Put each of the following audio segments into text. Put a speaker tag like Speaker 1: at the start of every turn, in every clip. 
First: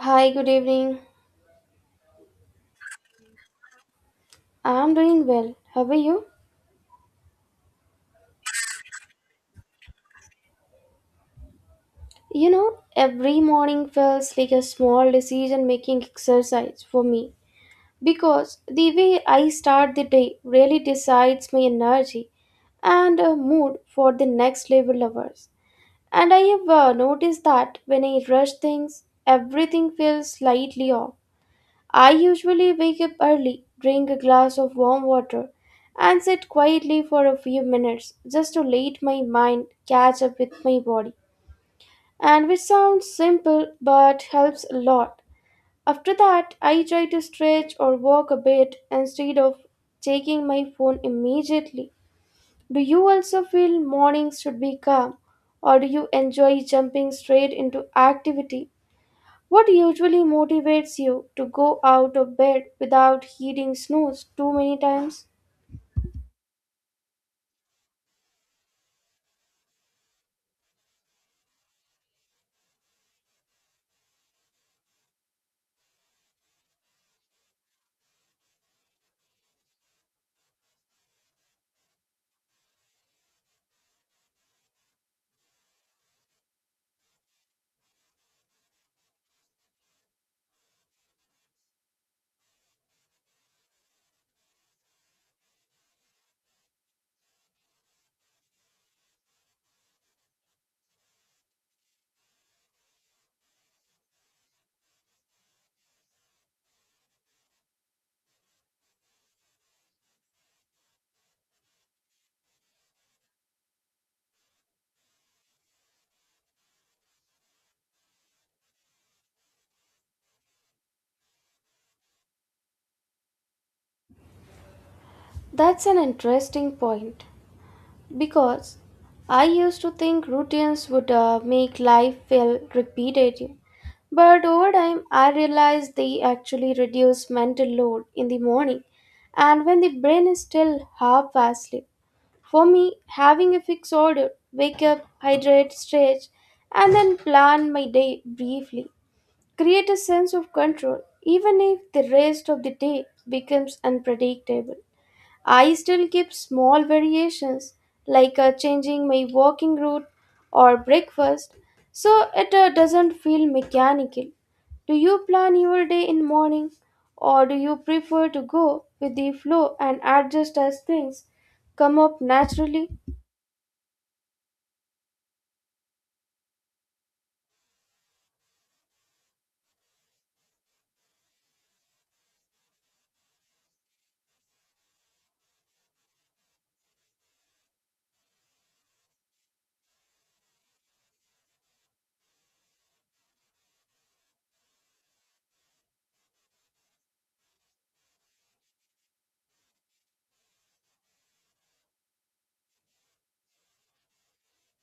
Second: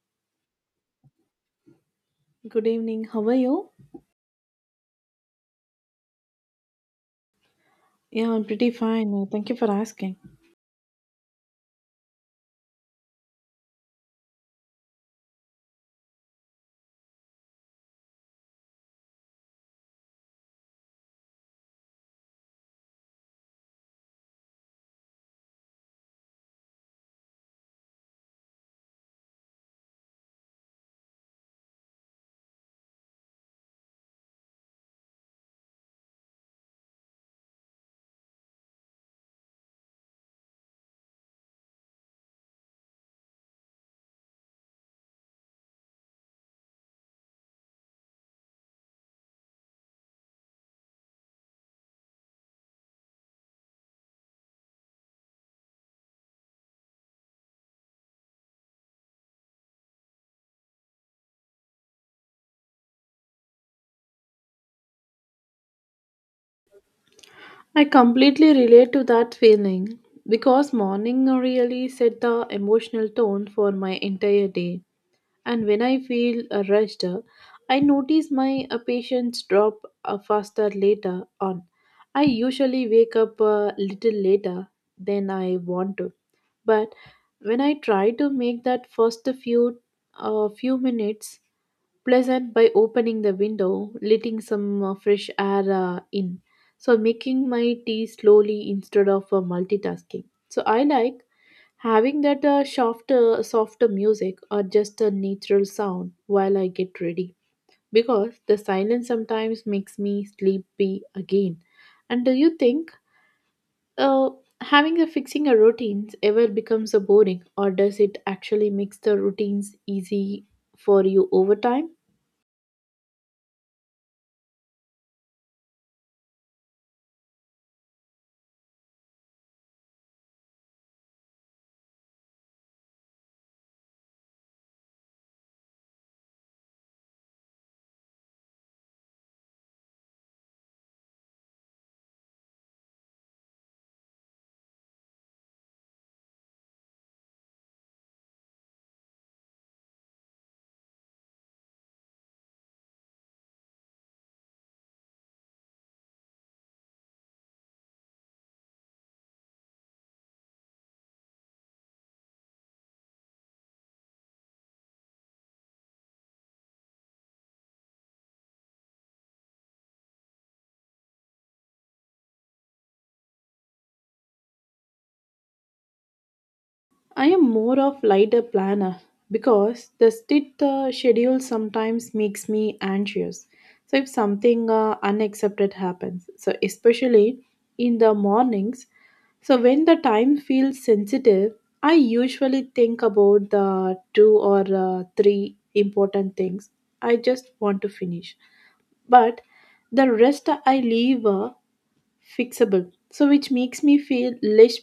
Speaker 1: Hi, good evening.
Speaker 2: Good evening. How are you?
Speaker 1: I'm doing well. How are you?
Speaker 2: Yeah, I'm pretty fine. Thank you for asking.
Speaker 1: You know, every morning feels like a small decision making exercise for me because the way I start the day really decides my energy and mood for the next level of hours. And I have noticed that when I rush things, everything feels slightly off. I usually wake up early, drink a glass of warm water, and sit quietly for a few minutes just to let my mind catch up with my body. And which sounds simple but helps a lot. After that, I try to stretch or walk a bit instead of taking my phone immediately. Do you also feel mornings should be calm, or do you enjoy jumping straight into activity? What usually motivates you to go out of bed without hitting snooze too many times?
Speaker 2: I completely relate to that feeling because morning really set the emotional tone for my entire day. And when I feel rushed, I notice my patience drop faster later on. I usually wake up a little later than I want to, but when I try to make that first few few minutes pleasant by opening the window, letting some fresh air in. So, making my tea slowly instead of multitasking. So, I like having that softer music or just a natural sound while I get ready because the silence sometimes makes me sleepy again. And do you think uh, having a fixing a routines ever becomes a boring or does it actually makes the routines easy for you over time?
Speaker 1: That's an interesting point because I used to think routines would make life feel repetitive. But over time, I realized they actually reduce mental load in the morning and when the brain is still half asleep. For me, having a fixed order, wake up, hydrate, stretch, and then plan my day briefly create a sense of control even if the rest of the day becomes unpredictable. I still keep small variations like changing my walking route or breakfast so it doesn't feel mechanical. Do you plan your day in morning or do you prefer to go with the flow and adjust as things come up naturally?
Speaker 2: I am more of lighter planner because the strict schedule sometimes makes me anxious. So if something unexpected happens, so especially in the mornings, so when the time feels sensitive, I usually think about the two or three important things I just want to finish. But the rest I leave. Fixable so which makes me feel less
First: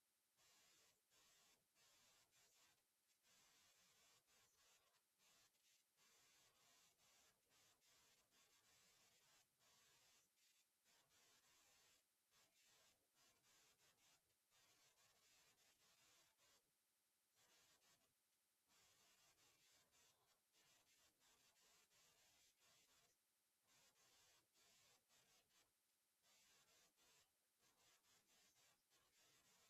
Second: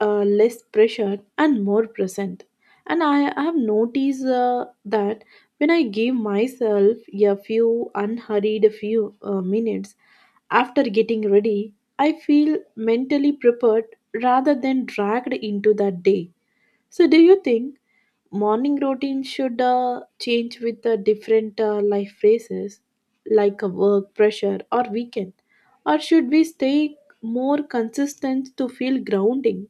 Speaker 2: less pressured and more present and I have noticed that when I give myself a few unhurried few minutes after getting ready I feel mentally prepared rather than dragged into that day. So, do you think morning routine should change with the different life phases, like work pressure or weekend, or should we stay more consistent to feel grounding?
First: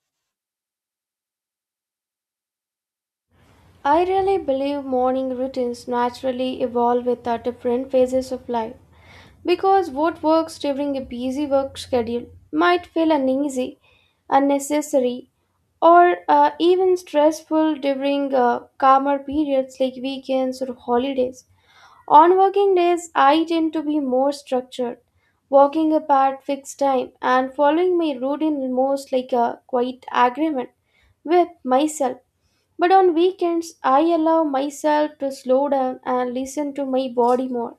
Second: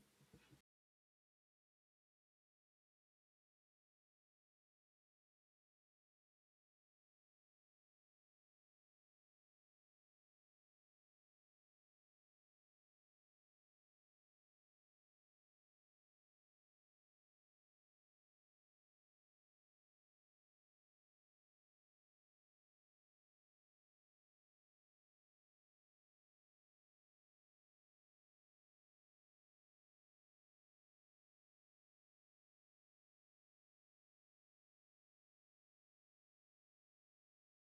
Speaker 1: I really believe morning routines naturally evolve with our different phases of life, because what works during a busy work schedule might feel uneasy, unnecessary, or even stressful during calmer periods like weekends or holidays. On working days, I tend to be more structured, walking apart fixed time and following my routine almost like a quiet agreement with myself. But on weekends, I allow myself to slow down and listen to my body more.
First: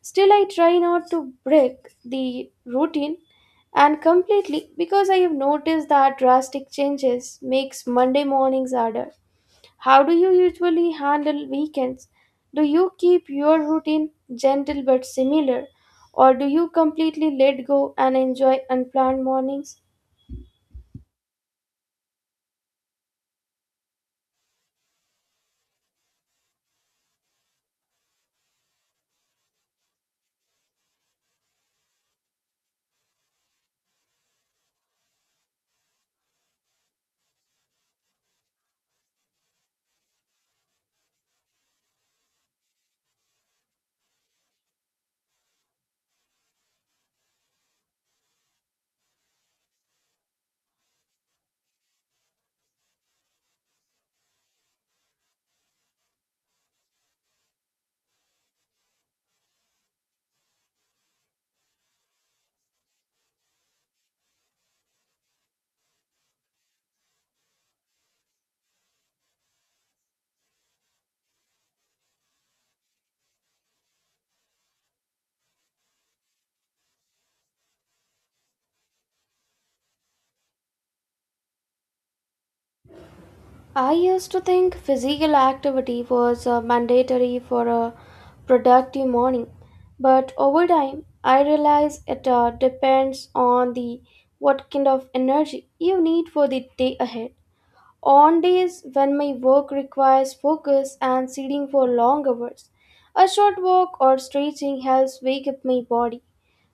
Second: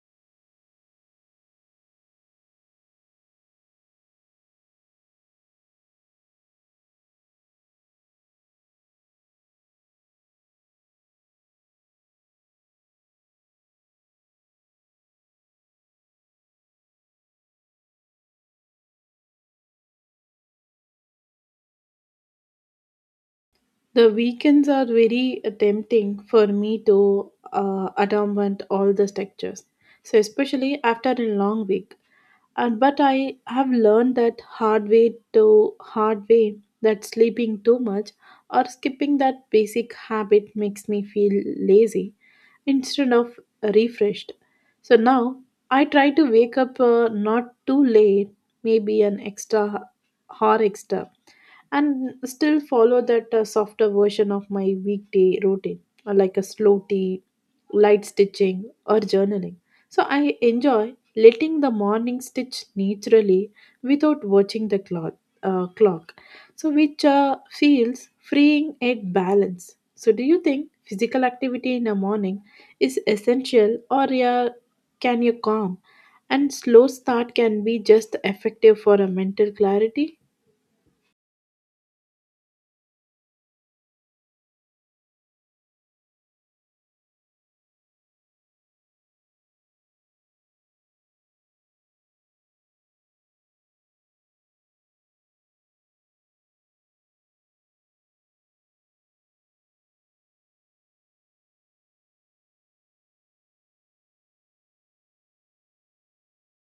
Speaker 1: Still, I try not to break the routine and completely because I have noticed that drastic changes makes Monday mornings harder. How do you usually handle weekends? Do you keep your routine gentle but similar, or do you completely let go and enjoy unplanned mornings?
Speaker 2: The weekends are very tempting for me to automate all the structures, so especially after a long week. And but I have learned that hard way that sleeping too much or skipping that basic habit makes me feel lazy instead of refreshed. So now I try to wake up not too late, maybe an extra hour extra and still follow that softer version of my weekday routine, like a slow tea, light stitching, or journaling. So I enjoy letting the morning stitch naturally without watching the clock. Uh, clock. So, which feels freeing at balance. So, do you think physical activity in the morning is essential, or yeah, can you calm and slow start can be just effective for a mental clarity?
Speaker 1: I used to think physical activity was mandatory for a productive morning, but over time I realized it depends on the what kind of energy you need for the day ahead. On days when my work requires focus and sitting for long hours, a short walk or stretching helps wake up my body.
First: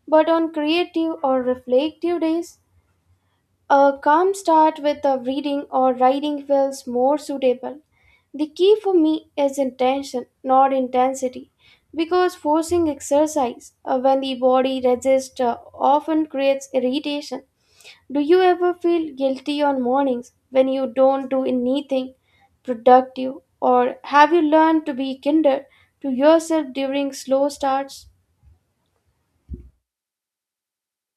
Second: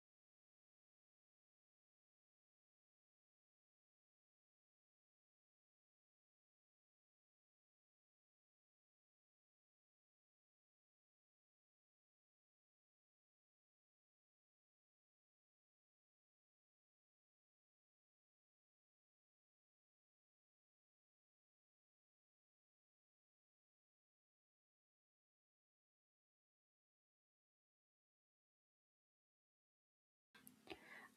Speaker 1: But on creative or reflective days, a calm start with a reading or writing feels more suitable. The key for me is intention, not intensity, because forcing exercise when the body resists often creates irritation. Do you ever feel guilty on mornings when you don't do anything productive, or have you learned to be kinder to yourself during slow starts?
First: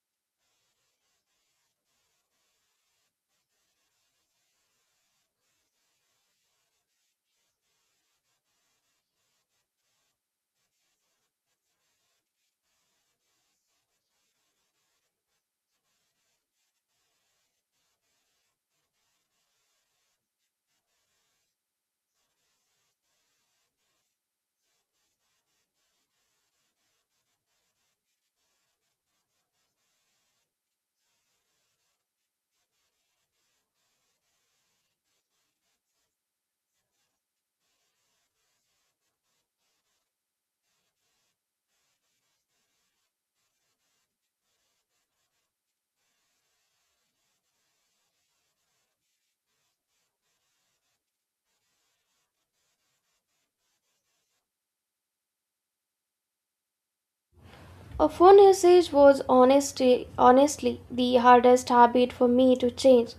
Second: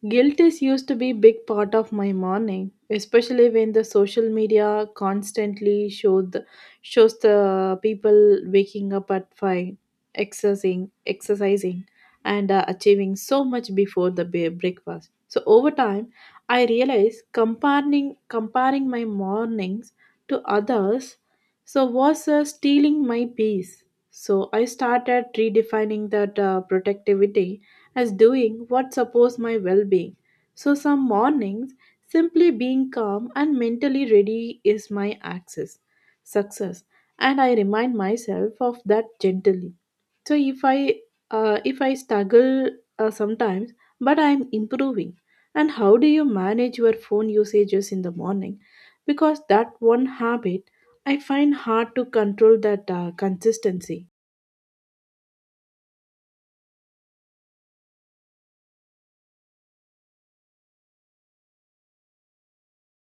Speaker 2: Guilt is used to be a big part of my morning, especially when the social media constantly shows the people waking up at 5, exercising and achieving so much before the breakfast. So over time, I realized comparing my mornings to others so was stealing my peace. So I started redefining that productivity as doing what supports my well being. So, some mornings, simply being calm and mentally ready is my success, and I remind myself of that gently. So, if I struggle sometimes, but I'm improving. And how do you manage your phone usages in the morning? Because that one habit I find hard to control that consistency.
Speaker 1: Of one usage was honestly the hardest habit for me to change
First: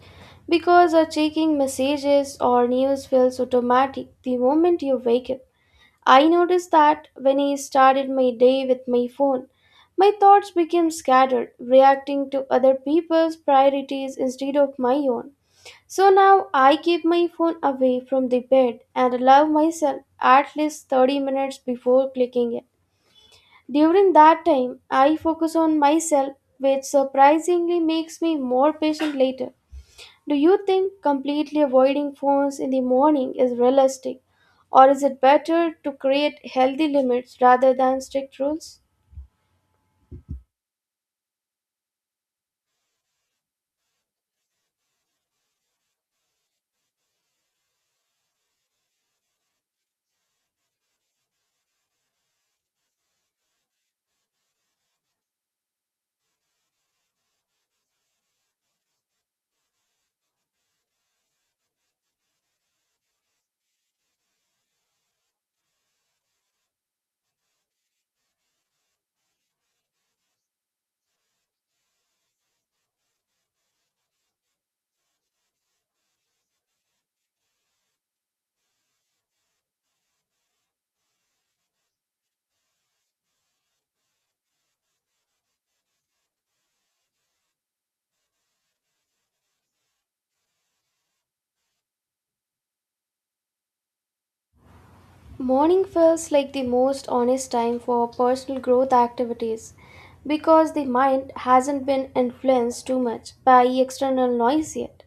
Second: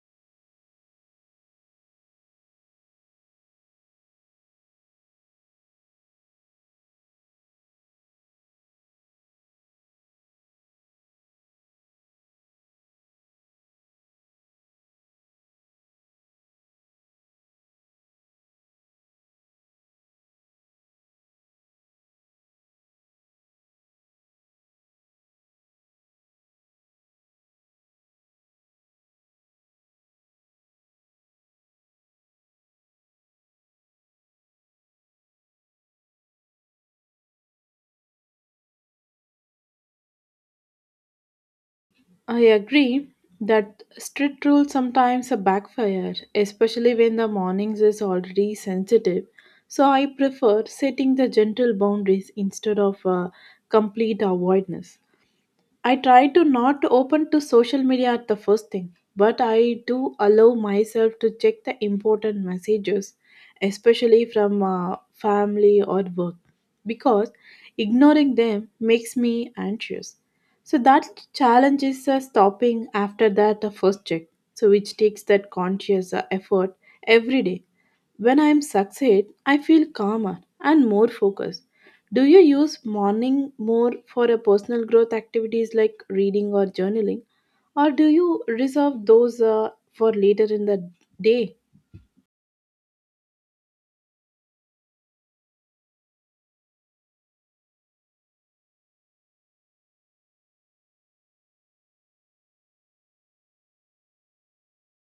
Speaker 1: because checking messages or news feels automatic the moment you wake up. I noticed that when I started my day with my phone, my thoughts became scattered, reacting to other people's priorities instead of my own. So now I keep my phone away from the bed and allow myself at least 30 minutes before clicking it. During that time, I focus on myself, which surprisingly makes me more patient later. Do you think completely avoiding phones in the morning is realistic, or is it better to create healthy limits rather than strict rules?
Speaker 2: I agree that strict rules sometimes backfire, especially when the mornings is already sensitive. So I prefer setting the gentle boundaries instead of complete avoidance. I try to not open to social media at the first thing, but I do allow myself to check the important messages, especially from family or work, because ignoring them makes me anxious. So that challenge is stopping after that first check, so which takes that conscious effort every day. When I am succeed, I feel calmer and more focused. Do you use morning more for a personal growth activities like reading or journaling, or do you reserve those for later in the day?
Speaker 1: Morning feels like the most honest time for personal growth activities because the mind hasn't been influenced too much by external noise yet.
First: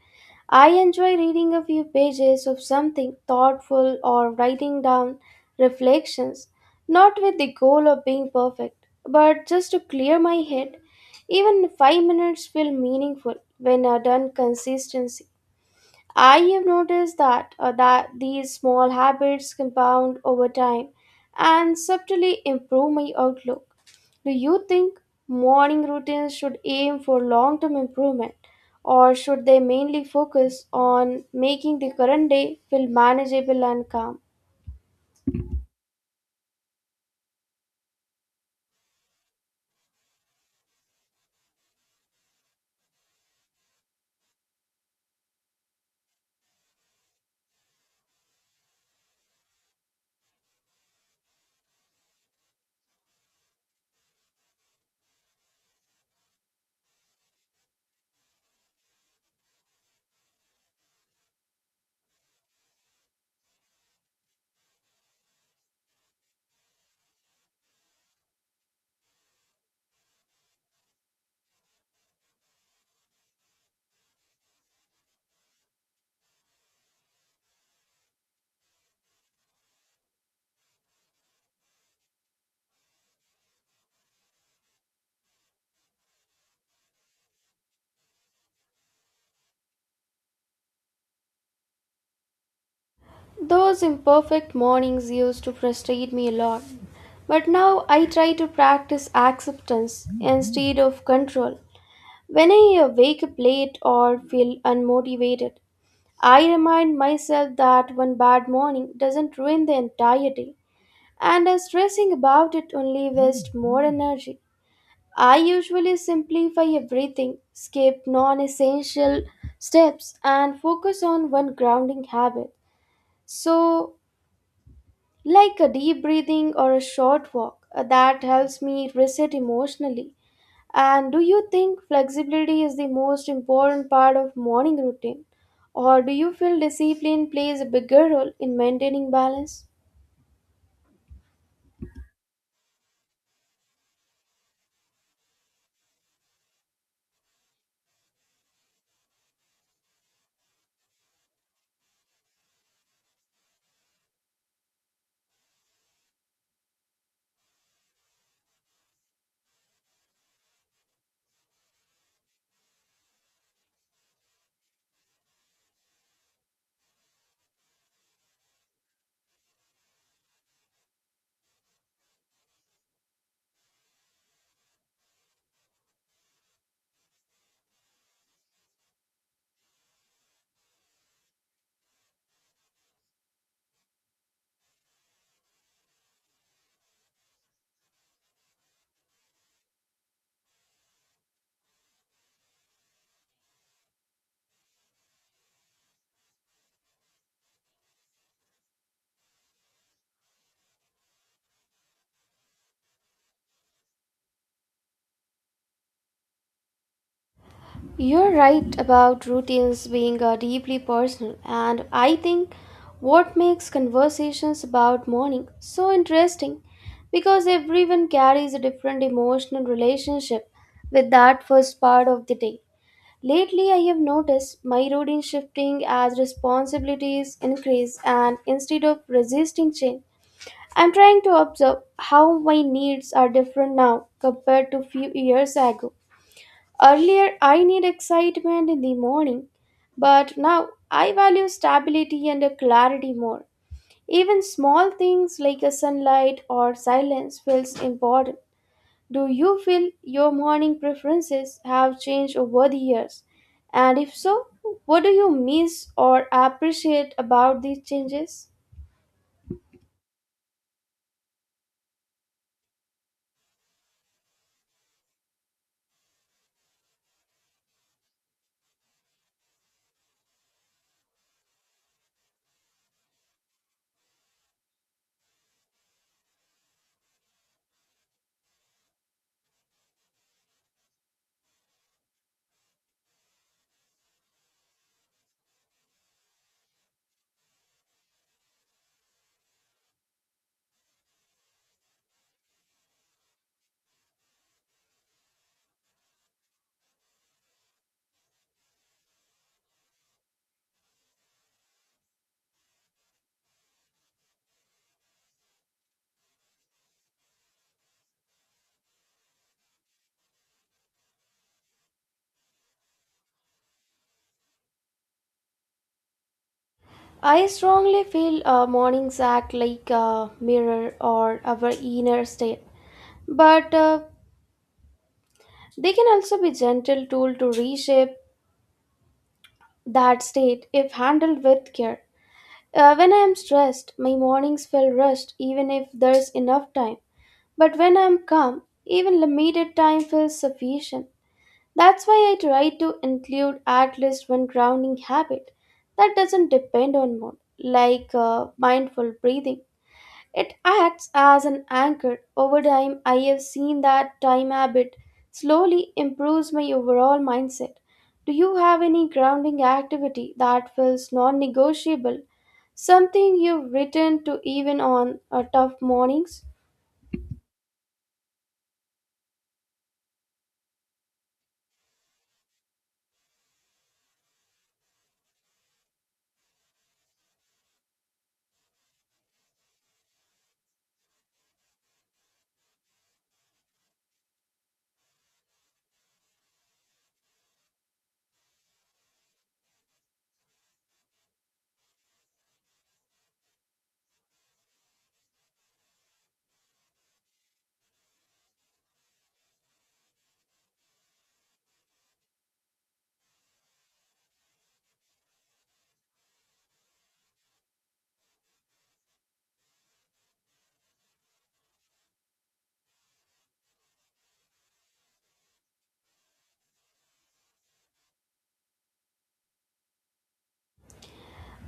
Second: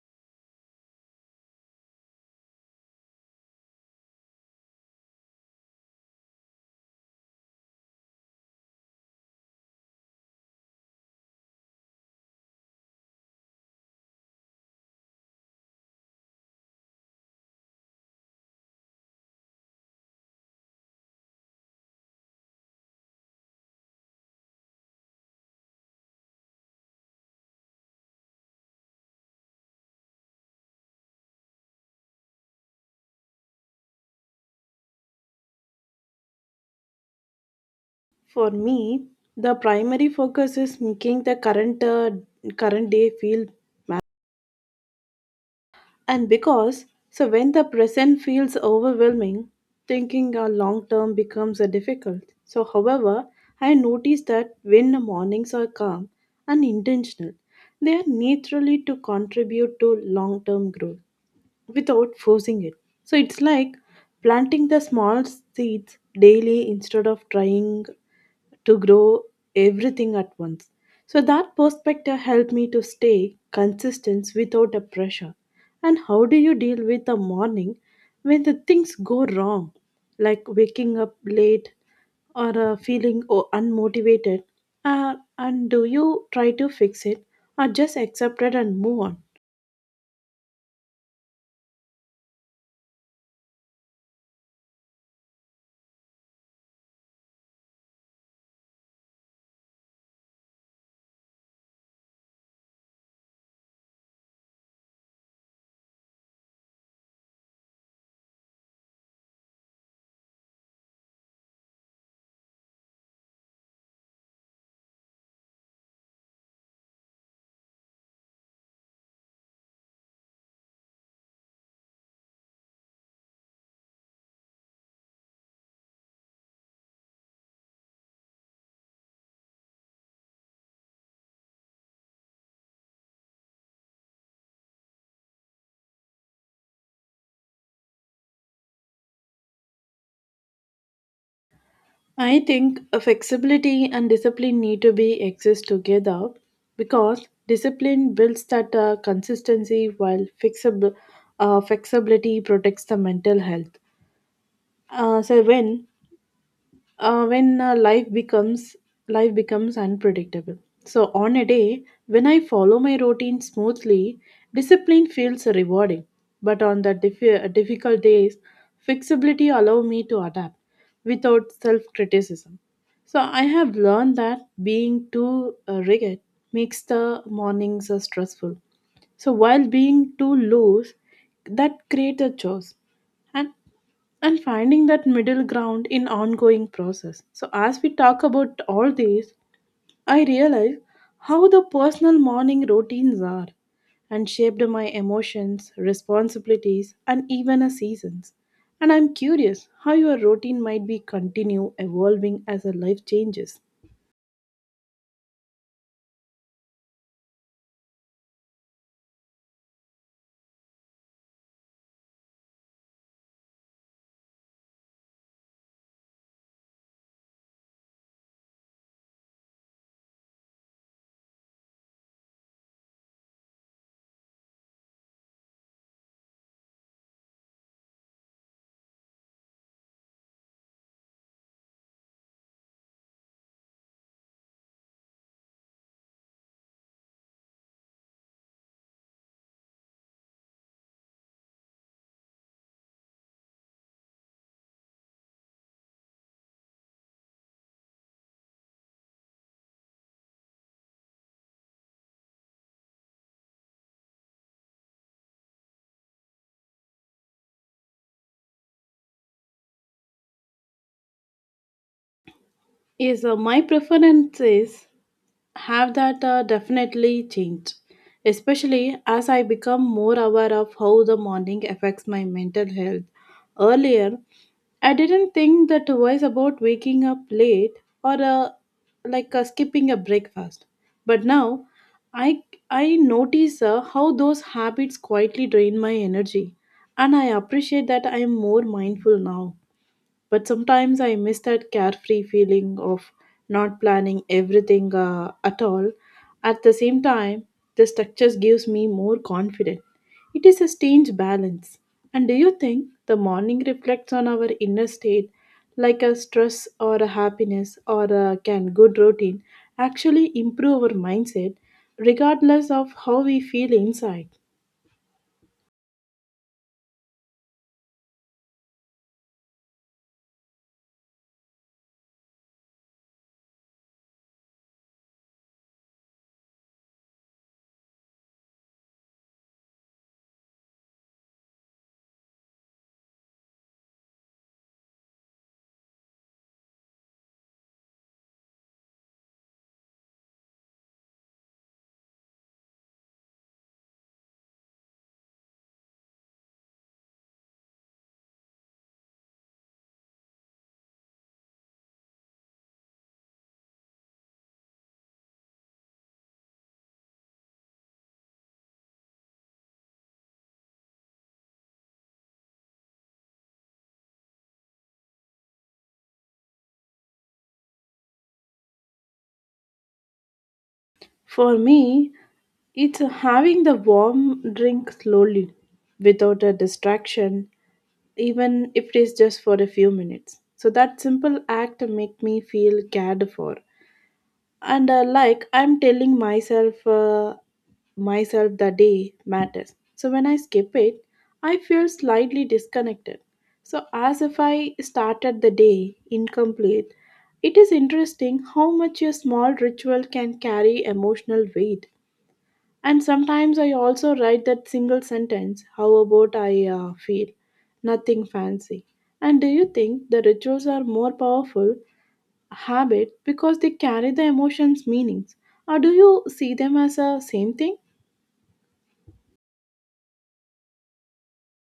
Speaker 1: I enjoy reading a few pages of something thoughtful or writing down reflections, not with the goal of being perfect, but just to clear my head. Even 5 minutes feel meaningful when I done consistency. I have noticed that these small habits compound over time and subtly improve my outlook. Do you think morning routines should aim for long-term improvement or should they mainly focus on making the current day feel manageable and calm?
Speaker 2: For me, the primary focus is making the current day feel and because, so when the present feels overwhelming, thinking a long term becomes difficult. So, however, I notice that when the mornings are calm and intentional, they are naturally to contribute to long term growth without forcing it. So it's like planting the small seeds daily instead of trying to grow everything at once. So that perspective helped me to stay consistent without a pressure. And how do you deal with the morning when the things go wrong, like waking up late or feeling unmotivated? And do you try to fix it or just accept it and move on?
Speaker 1: Those imperfect mornings used to frustrate me a lot, but now I try to practice acceptance instead of control. When I wake up late or feel unmotivated, I remind myself that one bad morning doesn't ruin the entire day, and stressing about it only wastes more energy. I usually simplify everything, skip non essential steps, and focus on one grounding habit. So, like a deep breathing or a short walk, that helps me reset emotionally. And do you think flexibility is the most important part of morning routine? Or do you feel discipline plays a bigger role in maintaining balance?
Speaker 2: I think flexibility and discipline need to be exist together because discipline builds that consistency while flexibility protects the mental health. So when life becomes unpredictable so on a day when I follow my routine smoothly discipline feels rewarding but on the difficult days flexibility allow me to adapt without self criticism so I have learned that being too rigid makes the mornings stressful so while being too loose that creates a chaos And and finding that middle ground in ongoing process so as we talk about all these I realize how the personal morning routines are and shaped my emotions responsibilities and even a seasons and I'm curious how your routine might be continue evolving as a life changes.
Speaker 1: You're right about routines being deeply personal, and I think what makes conversations about morning so interesting because everyone carries a different emotional relationship with that first part of the day. Lately, I have noticed my routine shifting as responsibilities increase, and instead of resisting change, I'm trying to observe how my needs are different now compared to few years ago. Earlier, I need excitement in the morning, but now I value stability and a clarity more. Even small things like a sunlight or silence feels important. Do you feel your morning preferences have changed over the years? And if so, what do you miss or appreciate about these changes?
Speaker 2: Yes, my preference is have that definitely changed especially as I become more aware of how the morning affects my mental health earlier I didn't think that twice about waking up late or skipping a breakfast but now i i notice how those habits quietly drain my energy and I appreciate that I am more mindful now but sometimes I miss that carefree feeling of not planning everything at all. At the same time, the structures gives me more confidence. It is a strange balance. And do you think the morning reflects on our inner state like a stress or a happiness or a can good routine actually improve our mindset regardless of how we feel inside?
Speaker 1: I strongly feel mornings act like a mirror or our inner state, but they can also be gentle tool to reshape that state if handled with care. When I am stressed, my mornings feel rushed even if there's enough time. But when I am calm, even limited time feels sufficient. That's why I try to include at least one grounding habit that doesn't depend on mood, like mindful breathing. It acts as an anchor. Over time, I have seen that time habit slowly improves my overall mindset. Do you have any grounding activity that feels non negotiable? Something you return to even on tough mornings?
Speaker 2: For me, it's having the warm drink slowly without a distraction, even if it is just for a few minutes. So that simple act make me feel cared for. And like I'm telling myself the day matters. So when I skip it, I feel slightly disconnected. So as if I started the day incomplete. It is interesting how much a small ritual can carry emotional weight and sometimes I also write that single sentence, how about I feel? Nothing fancy. And do you think the rituals are more powerful habit because they carry the emotions' meanings? Or do you see them as a same thing?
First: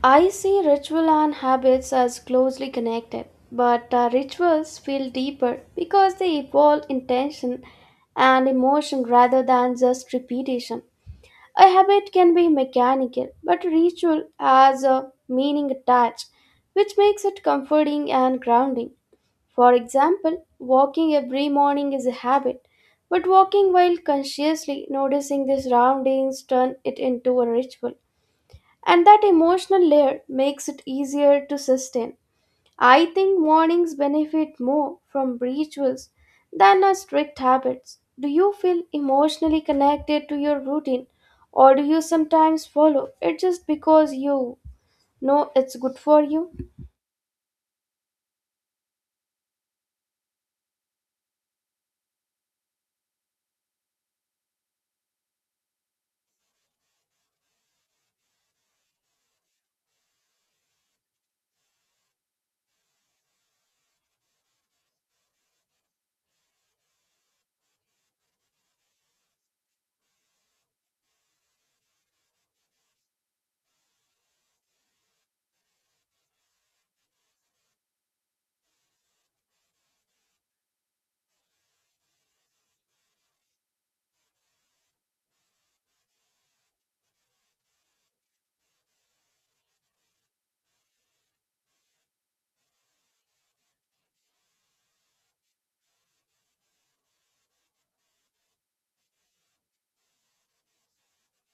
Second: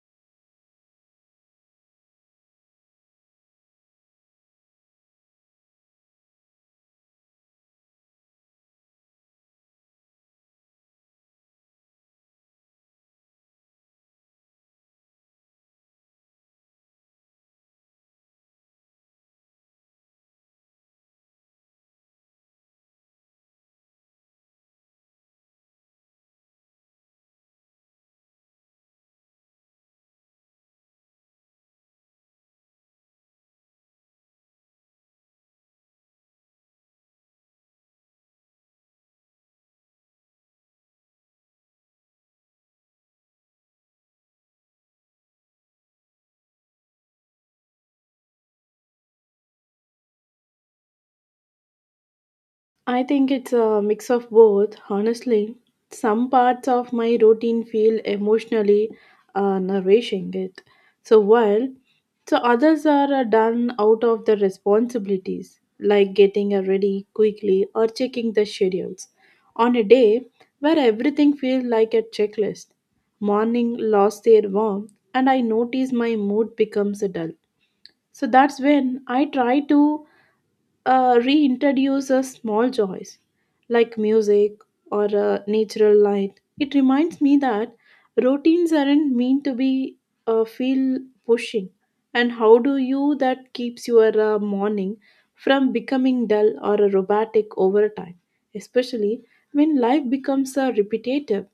Speaker 1: I see ritual and habits as closely connected, but rituals feel deeper because they involve intention and emotion rather than just repetition. A habit can be mechanical, but ritual has a meaning attached, which makes it comforting and grounding. For example, walking every morning is a habit, but walking while consciously noticing the surroundings turn it into a ritual and that emotional layer makes it easier to sustain. I think mornings benefit more from rituals than our strict habits. Do you feel emotionally connected to your routine, or do you sometimes follow it just because you know it's good for you?
Speaker 2: I think it's a mix of both, honestly. Some parts of my routine feel emotionally nourishing it. So while so others are done out of the responsibilities like getting ready quickly or checking the schedules on a day where everything feels like a checklist. Morning lost their warmth and I notice my mood becomes dull. So that's when I try to reintroduce a small joys like music or a natural light. It reminds me that routines aren't meant to be feel pushing. And how do you that keeps your morning from becoming dull or robotic over time, especially when life becomes repetitive?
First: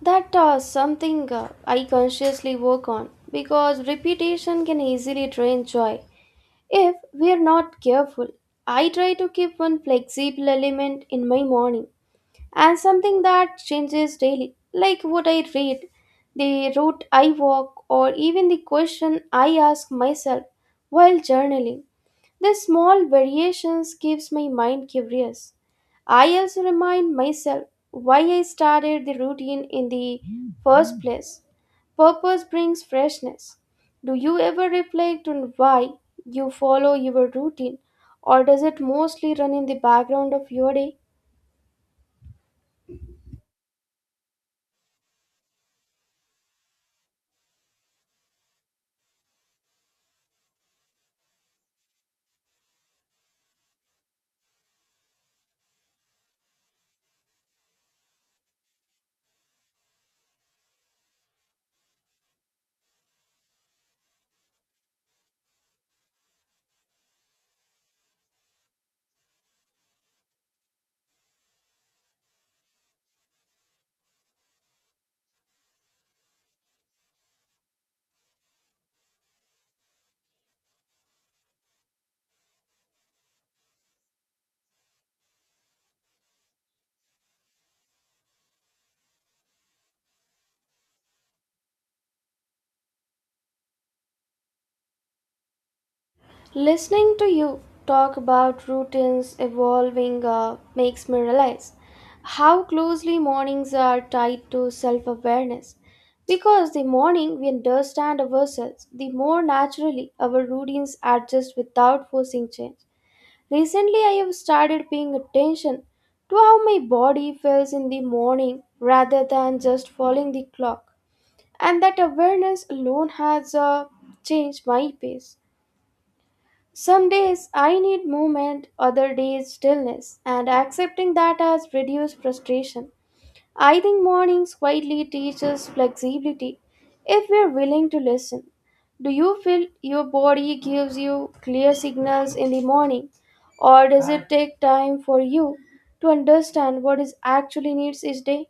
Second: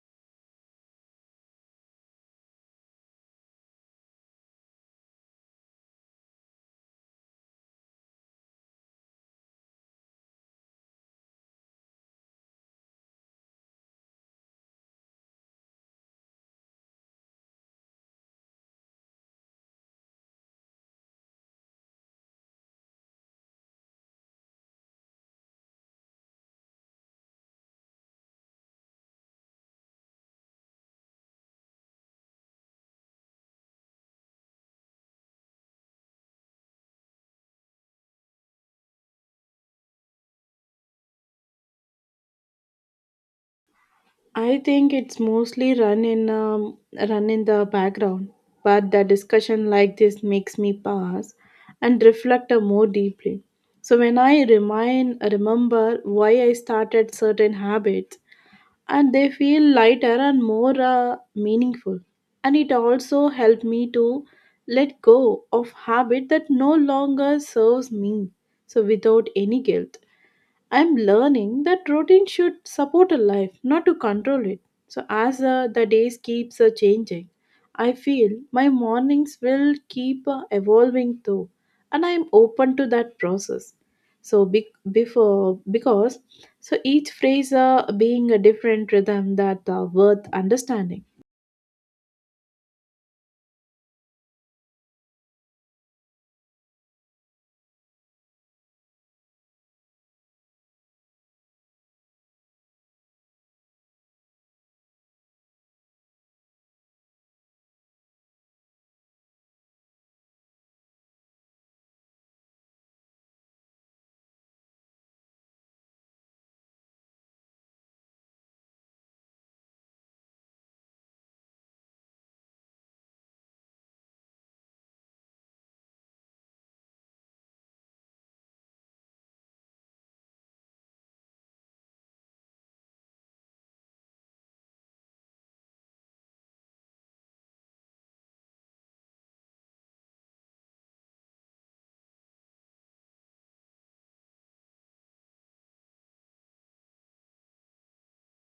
Speaker 1: That something I consciously work on because repetition can easily drain joy if we are not careful. I try to keep one flexible element in my morning and something that changes daily, like what I read, the route I walk, or even the question I ask myself while journaling. These small variations keeps my mind curious. I also remind myself why I started the routine in the first place. Purpose brings freshness. Do you ever reflect on why you follow your routine, or does it mostly run in the background of your day?
Speaker 2: I think it's mostly run in run in the background, but the discussion like this makes me pause and reflect more deeply. So when I remind remember why I started certain habits, and they feel lighter and more meaningful, and it also helped me to let go of habit that no longer serves me. So without any guilt. I'm learning that routine should support a life, not to control it. So as the days keeps changing, I feel my mornings will keep evolving too, and I'm open to that process. So be- before because so each phrase being a different rhythm that worth understanding.
Speaker 1: Listening to you talk about routines evolving makes me realize how closely mornings are tied to self awareness. Because the morning we understand ourselves, the more naturally our routines adjust without forcing change. Recently, I have started paying attention to how my body feels in the morning rather than just following the clock, and that awareness alone has changed my pace. Some days I need movement, other days stillness, and accepting that has reduced frustration. I think mornings quietly teach us flexibility if we are willing to listen. Do you feel your body gives you clear signals in the morning, or does it take time for you to understand what is actually needs each day?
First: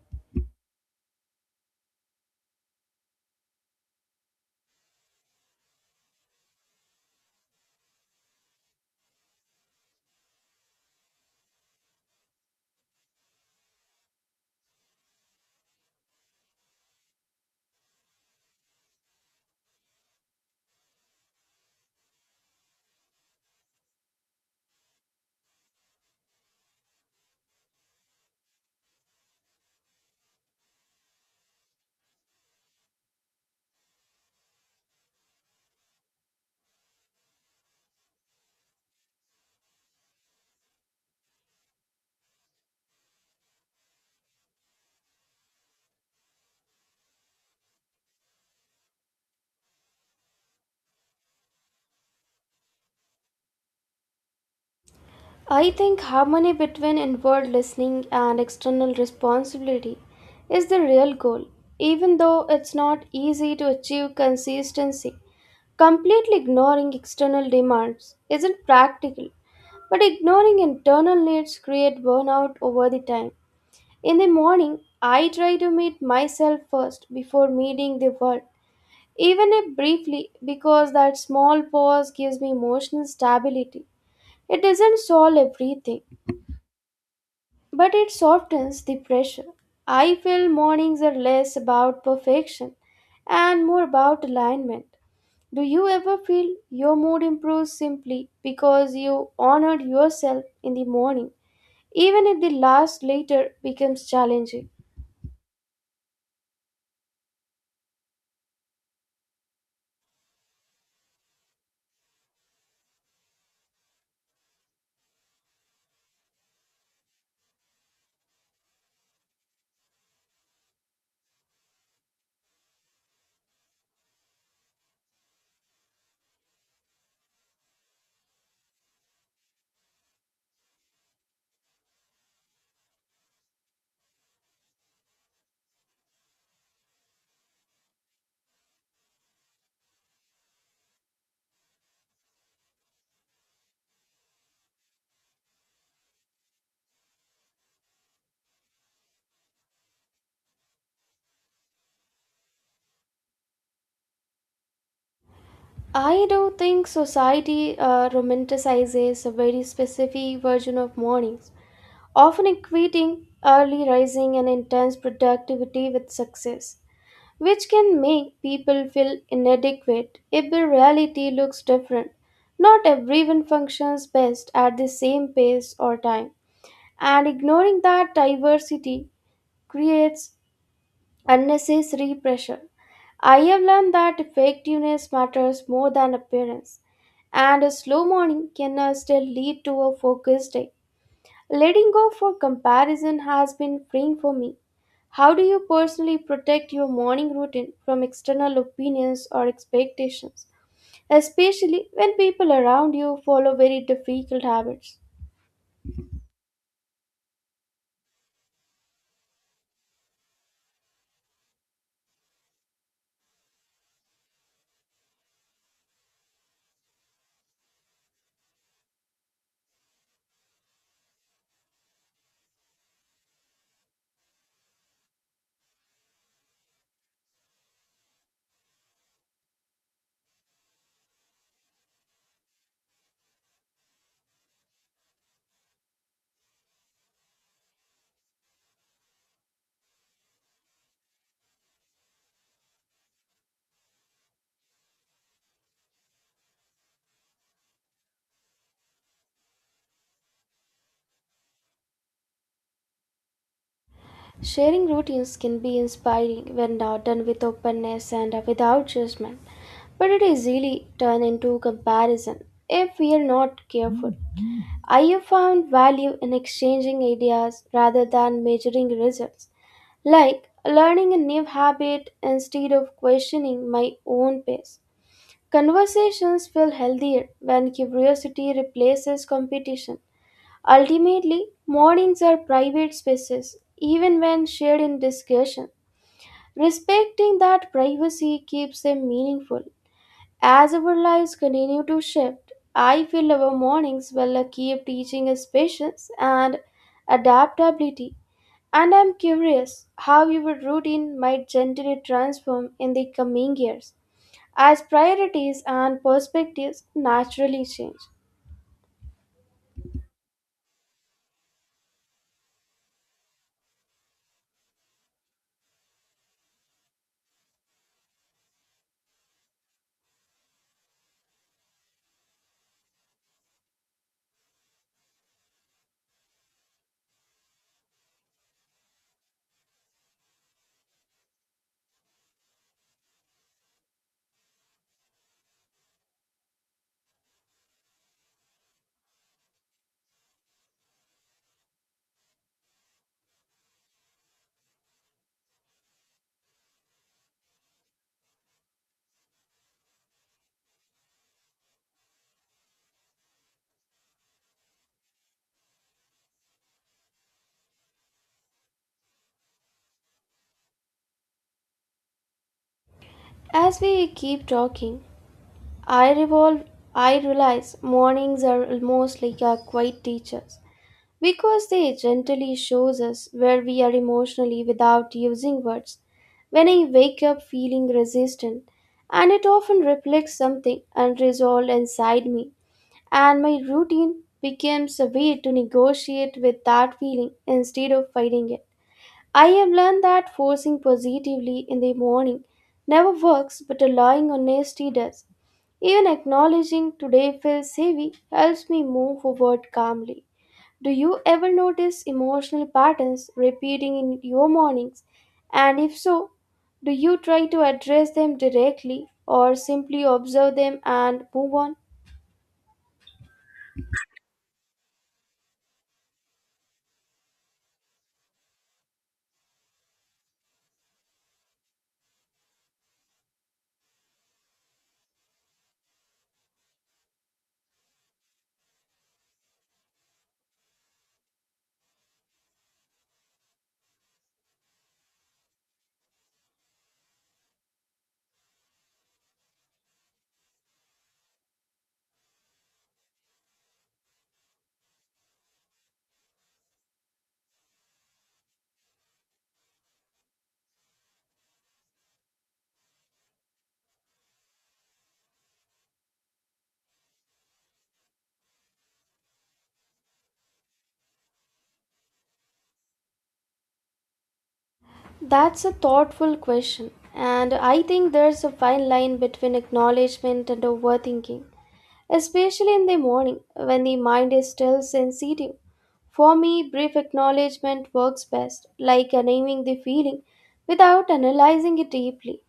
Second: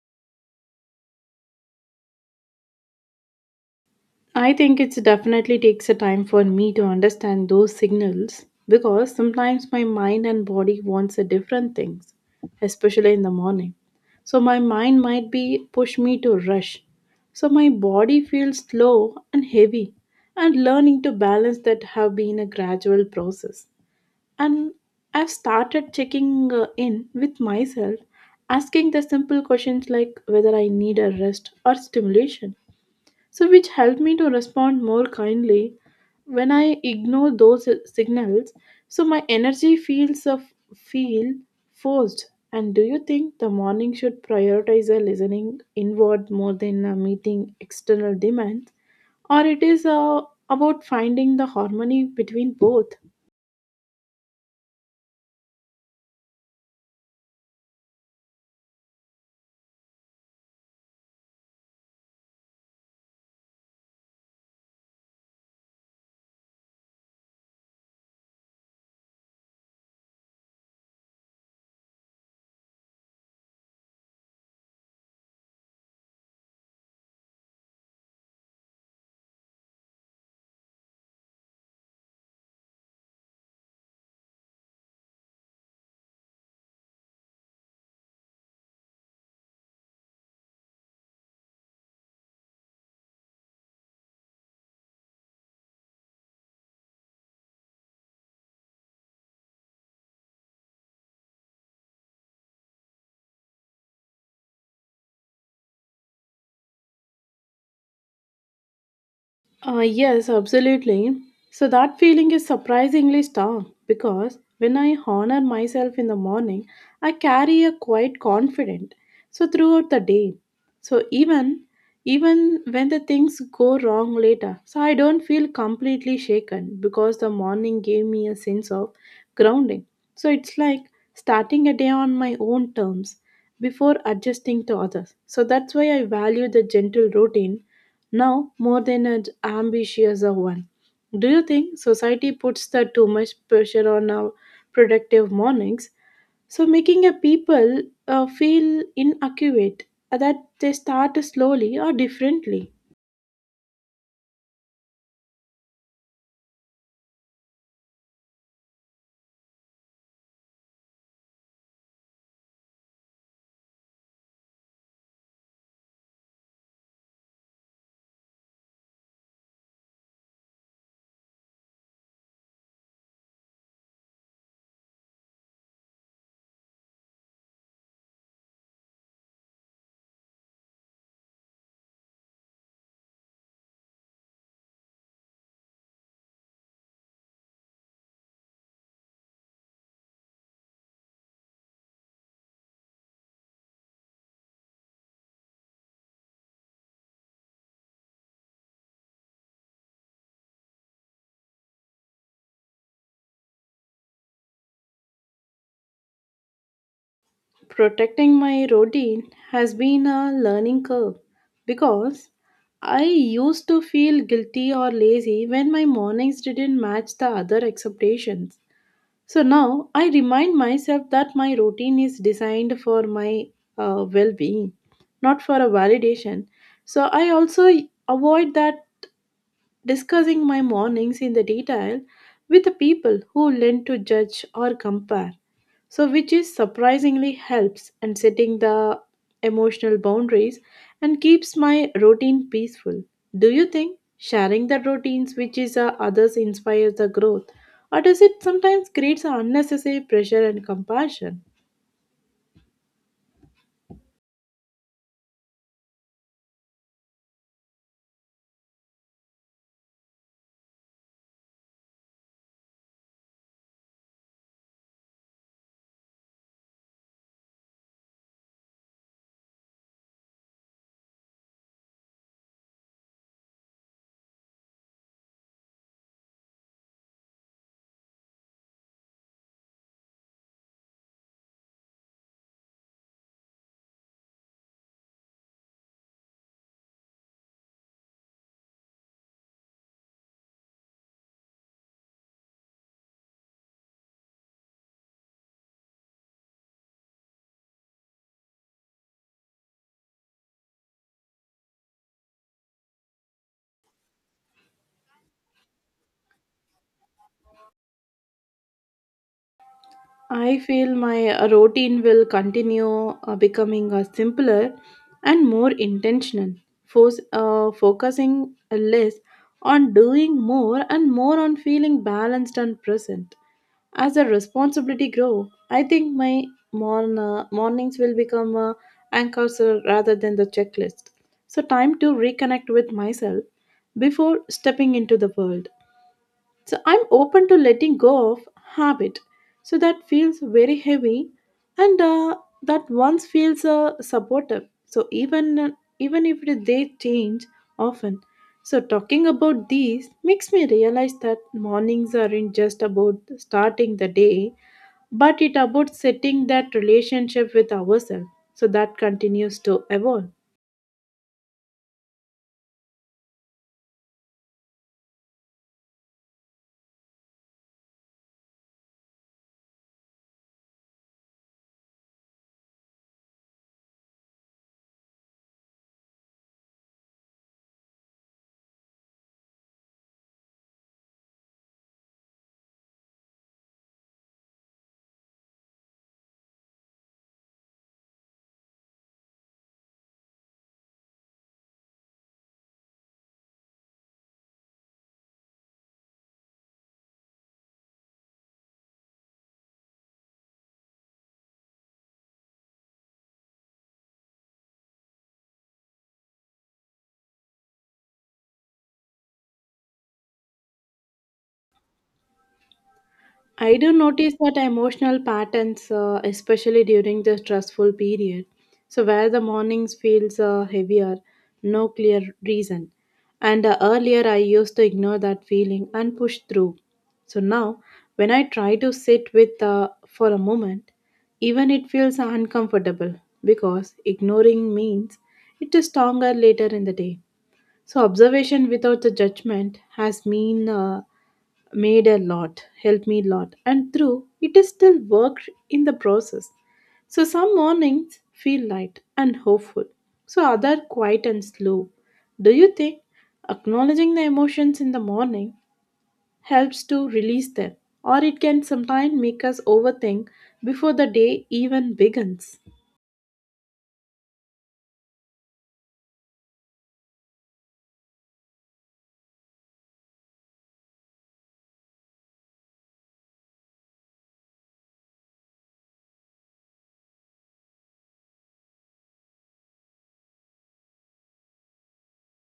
Speaker 2: I think it definitely takes a time for me to understand those signals because sometimes my mind and body wants a different things, especially in the morning. So my mind might be push me to rush. So my body feels slow and heavy and learning to balance that have been a gradual process. And I've started checking in with myself asking the simple questions like whether I need a rest or stimulation so which helped me to respond more kindly when I ignore those signals so my energy feels of feel forced and do you think the morning should prioritize a listening inward more than a meeting external demands or it is about finding the harmony between both.
Speaker 1: I think harmony between inward listening and external responsibility is the real goal, even though it's not easy to achieve consistency. Completely ignoring external demands isn't practical, but ignoring internal needs create burnout over the time. In the morning, I try to meet myself first before meeting the world, even if briefly, because that small pause gives me emotional stability. It doesn't solve everything, but it softens the pressure. I feel mornings are less about perfection and more about alignment. Do you ever feel your mood improves simply because you honored yourself in the morning, even if the last later becomes challenging?
Speaker 2: Yes, absolutely. So that feeling is surprisingly strong because when I honor myself in the morning, I carry a quite confident. So throughout the day, so even when the things go wrong later, so I don't feel completely shaken because the morning gave me a sense of grounding. So it's like starting a day on my own terms before adjusting to others. So that's why I value the gentle routine now more than an ambitious one. Do you think society puts the too much pressure on our productive mornings? So making a people feel inaccurate that they start slowly or differently.
Speaker 1: I do think society romanticizes a very specific version of mornings, often equating early rising and intense productivity with success, which can make people feel inadequate if the reality looks different. Not everyone functions best at the same pace or time, and ignoring that diversity creates unnecessary pressure. I have learned that effectiveness matters more than appearance, and a slow morning can still lead to a focused day. Letting go for comparison has been freeing for me. How do you personally protect your morning routine from external opinions or expectations, especially when people around you follow very difficult habits?
Speaker 2: Protecting my routine has been a learning curve because I used to feel guilty or lazy when my mornings didn't match the other expectations. So now I remind myself that my routine is designed for my well being, not for a validation. So I also avoid that discussing my mornings in the detail with the people who lend to judge or compare so which is surprisingly helps and setting the emotional boundaries and keeps my routine peaceful. Do you think sharing the routines which is others inspires the growth or does it sometimes creates an unnecessary pressure and compassion?
Speaker 1: Sharing routines can be inspiring when now done with openness and without judgment, but it easily turn into comparison if we are not careful. I have found value in exchanging ideas rather than measuring results, like learning a new habit instead of questioning my own pace. Conversations feel healthier when curiosity replaces competition. Ultimately, mornings are private spaces, even when shared in discussion. Respecting that privacy keeps them meaningful. As our lives continue to shift, I feel our mornings will keep teaching us patience and adaptability. And I'm curious how your routine might gently transform in the coming years as priorities and perspectives naturally change.
Speaker 2: I feel my routine will continue becoming simpler and more intentional, focusing less on doing more and more on feeling balanced and present. As the responsibility grow, I think my mornings will become anchors rather than the checklist. So time to reconnect with myself before stepping into the world. So I'm open to letting go of habit. So that feels very heavy and that once feels supportive. So even if they change often. So talking about these makes me realize that mornings aren't just about starting the day, but it about setting that relationship with ourselves. So that continues to evolve.
Speaker 1: As we keep talking, I revolve I realize mornings are almost like our quiet teachers because they gently shows us where we are emotionally without using words. When I wake up feeling resistant, and it often reflects something unresolved inside me and my routine becomes a way to negotiate with that feeling instead of fighting it. I have learned that forcing positively in the morning never works, but allowing honesty does. Even acknowledging today feels heavy helps me move forward calmly. Do you ever notice emotional patterns repeating in your mornings? And if so, do you try to address them directly or simply observe them and move on?
Speaker 2: I do notice that emotional patterns, especially during the stressful period. So, where the mornings feels heavier, no clear reason. And earlier, I used to ignore that feeling and push through. So now, when I try to sit with for a moment, even it feels uncomfortable because ignoring means it is stronger later in the day. So, observation without the judgment has mean made a lot, helped me a lot, and through it is still work in the process. So some mornings feel light and hopeful, so other quiet and slow. Do you think acknowledging the emotions in the morning helps to release them, or it can sometimes make us overthink before the day even begins?
Speaker 1: That's a thoughtful question, and I think there's a fine line between acknowledgement and overthinking, especially in the morning when the mind is still sensitive. For me, brief acknowledgement works best, like naming the feeling without analyzing it deeply,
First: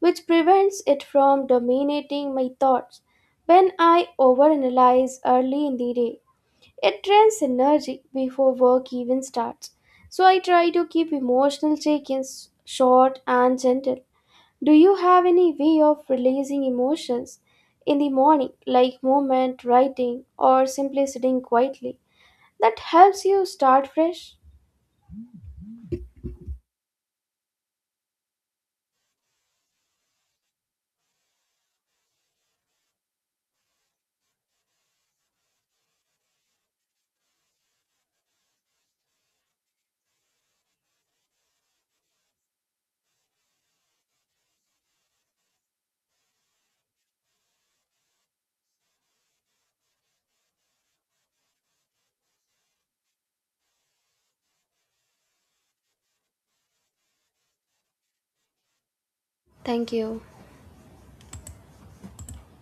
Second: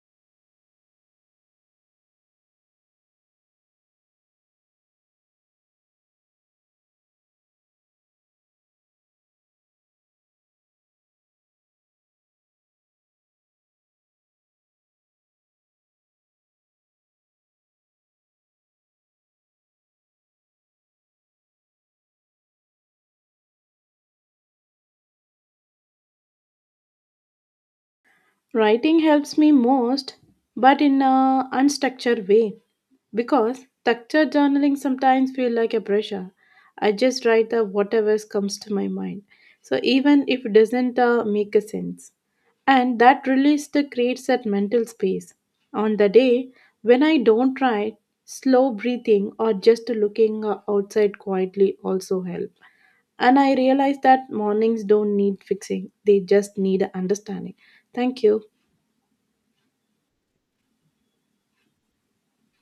Speaker 1: which prevents it from dominating my thoughts when I overanalyze early in the day. It drains energy before work even starts. So I try to keep emotional check ins short and gentle. Do you have any way of releasing emotions in the morning, like movement, writing, or simply sitting quietly, that helps you start fresh?
Speaker 2: Writing helps me most, but in a unstructured way because structured journaling sometimes feel like a pressure. I just write the whatever comes to my mind. So even if it doesn't make a sense. And that release the creates that mental space. On the day when I don't write, slow breathing or just looking outside quietly also help. And I realize that mornings don't need fixing, they just need understanding. Thank you.
Speaker 1: Thank you.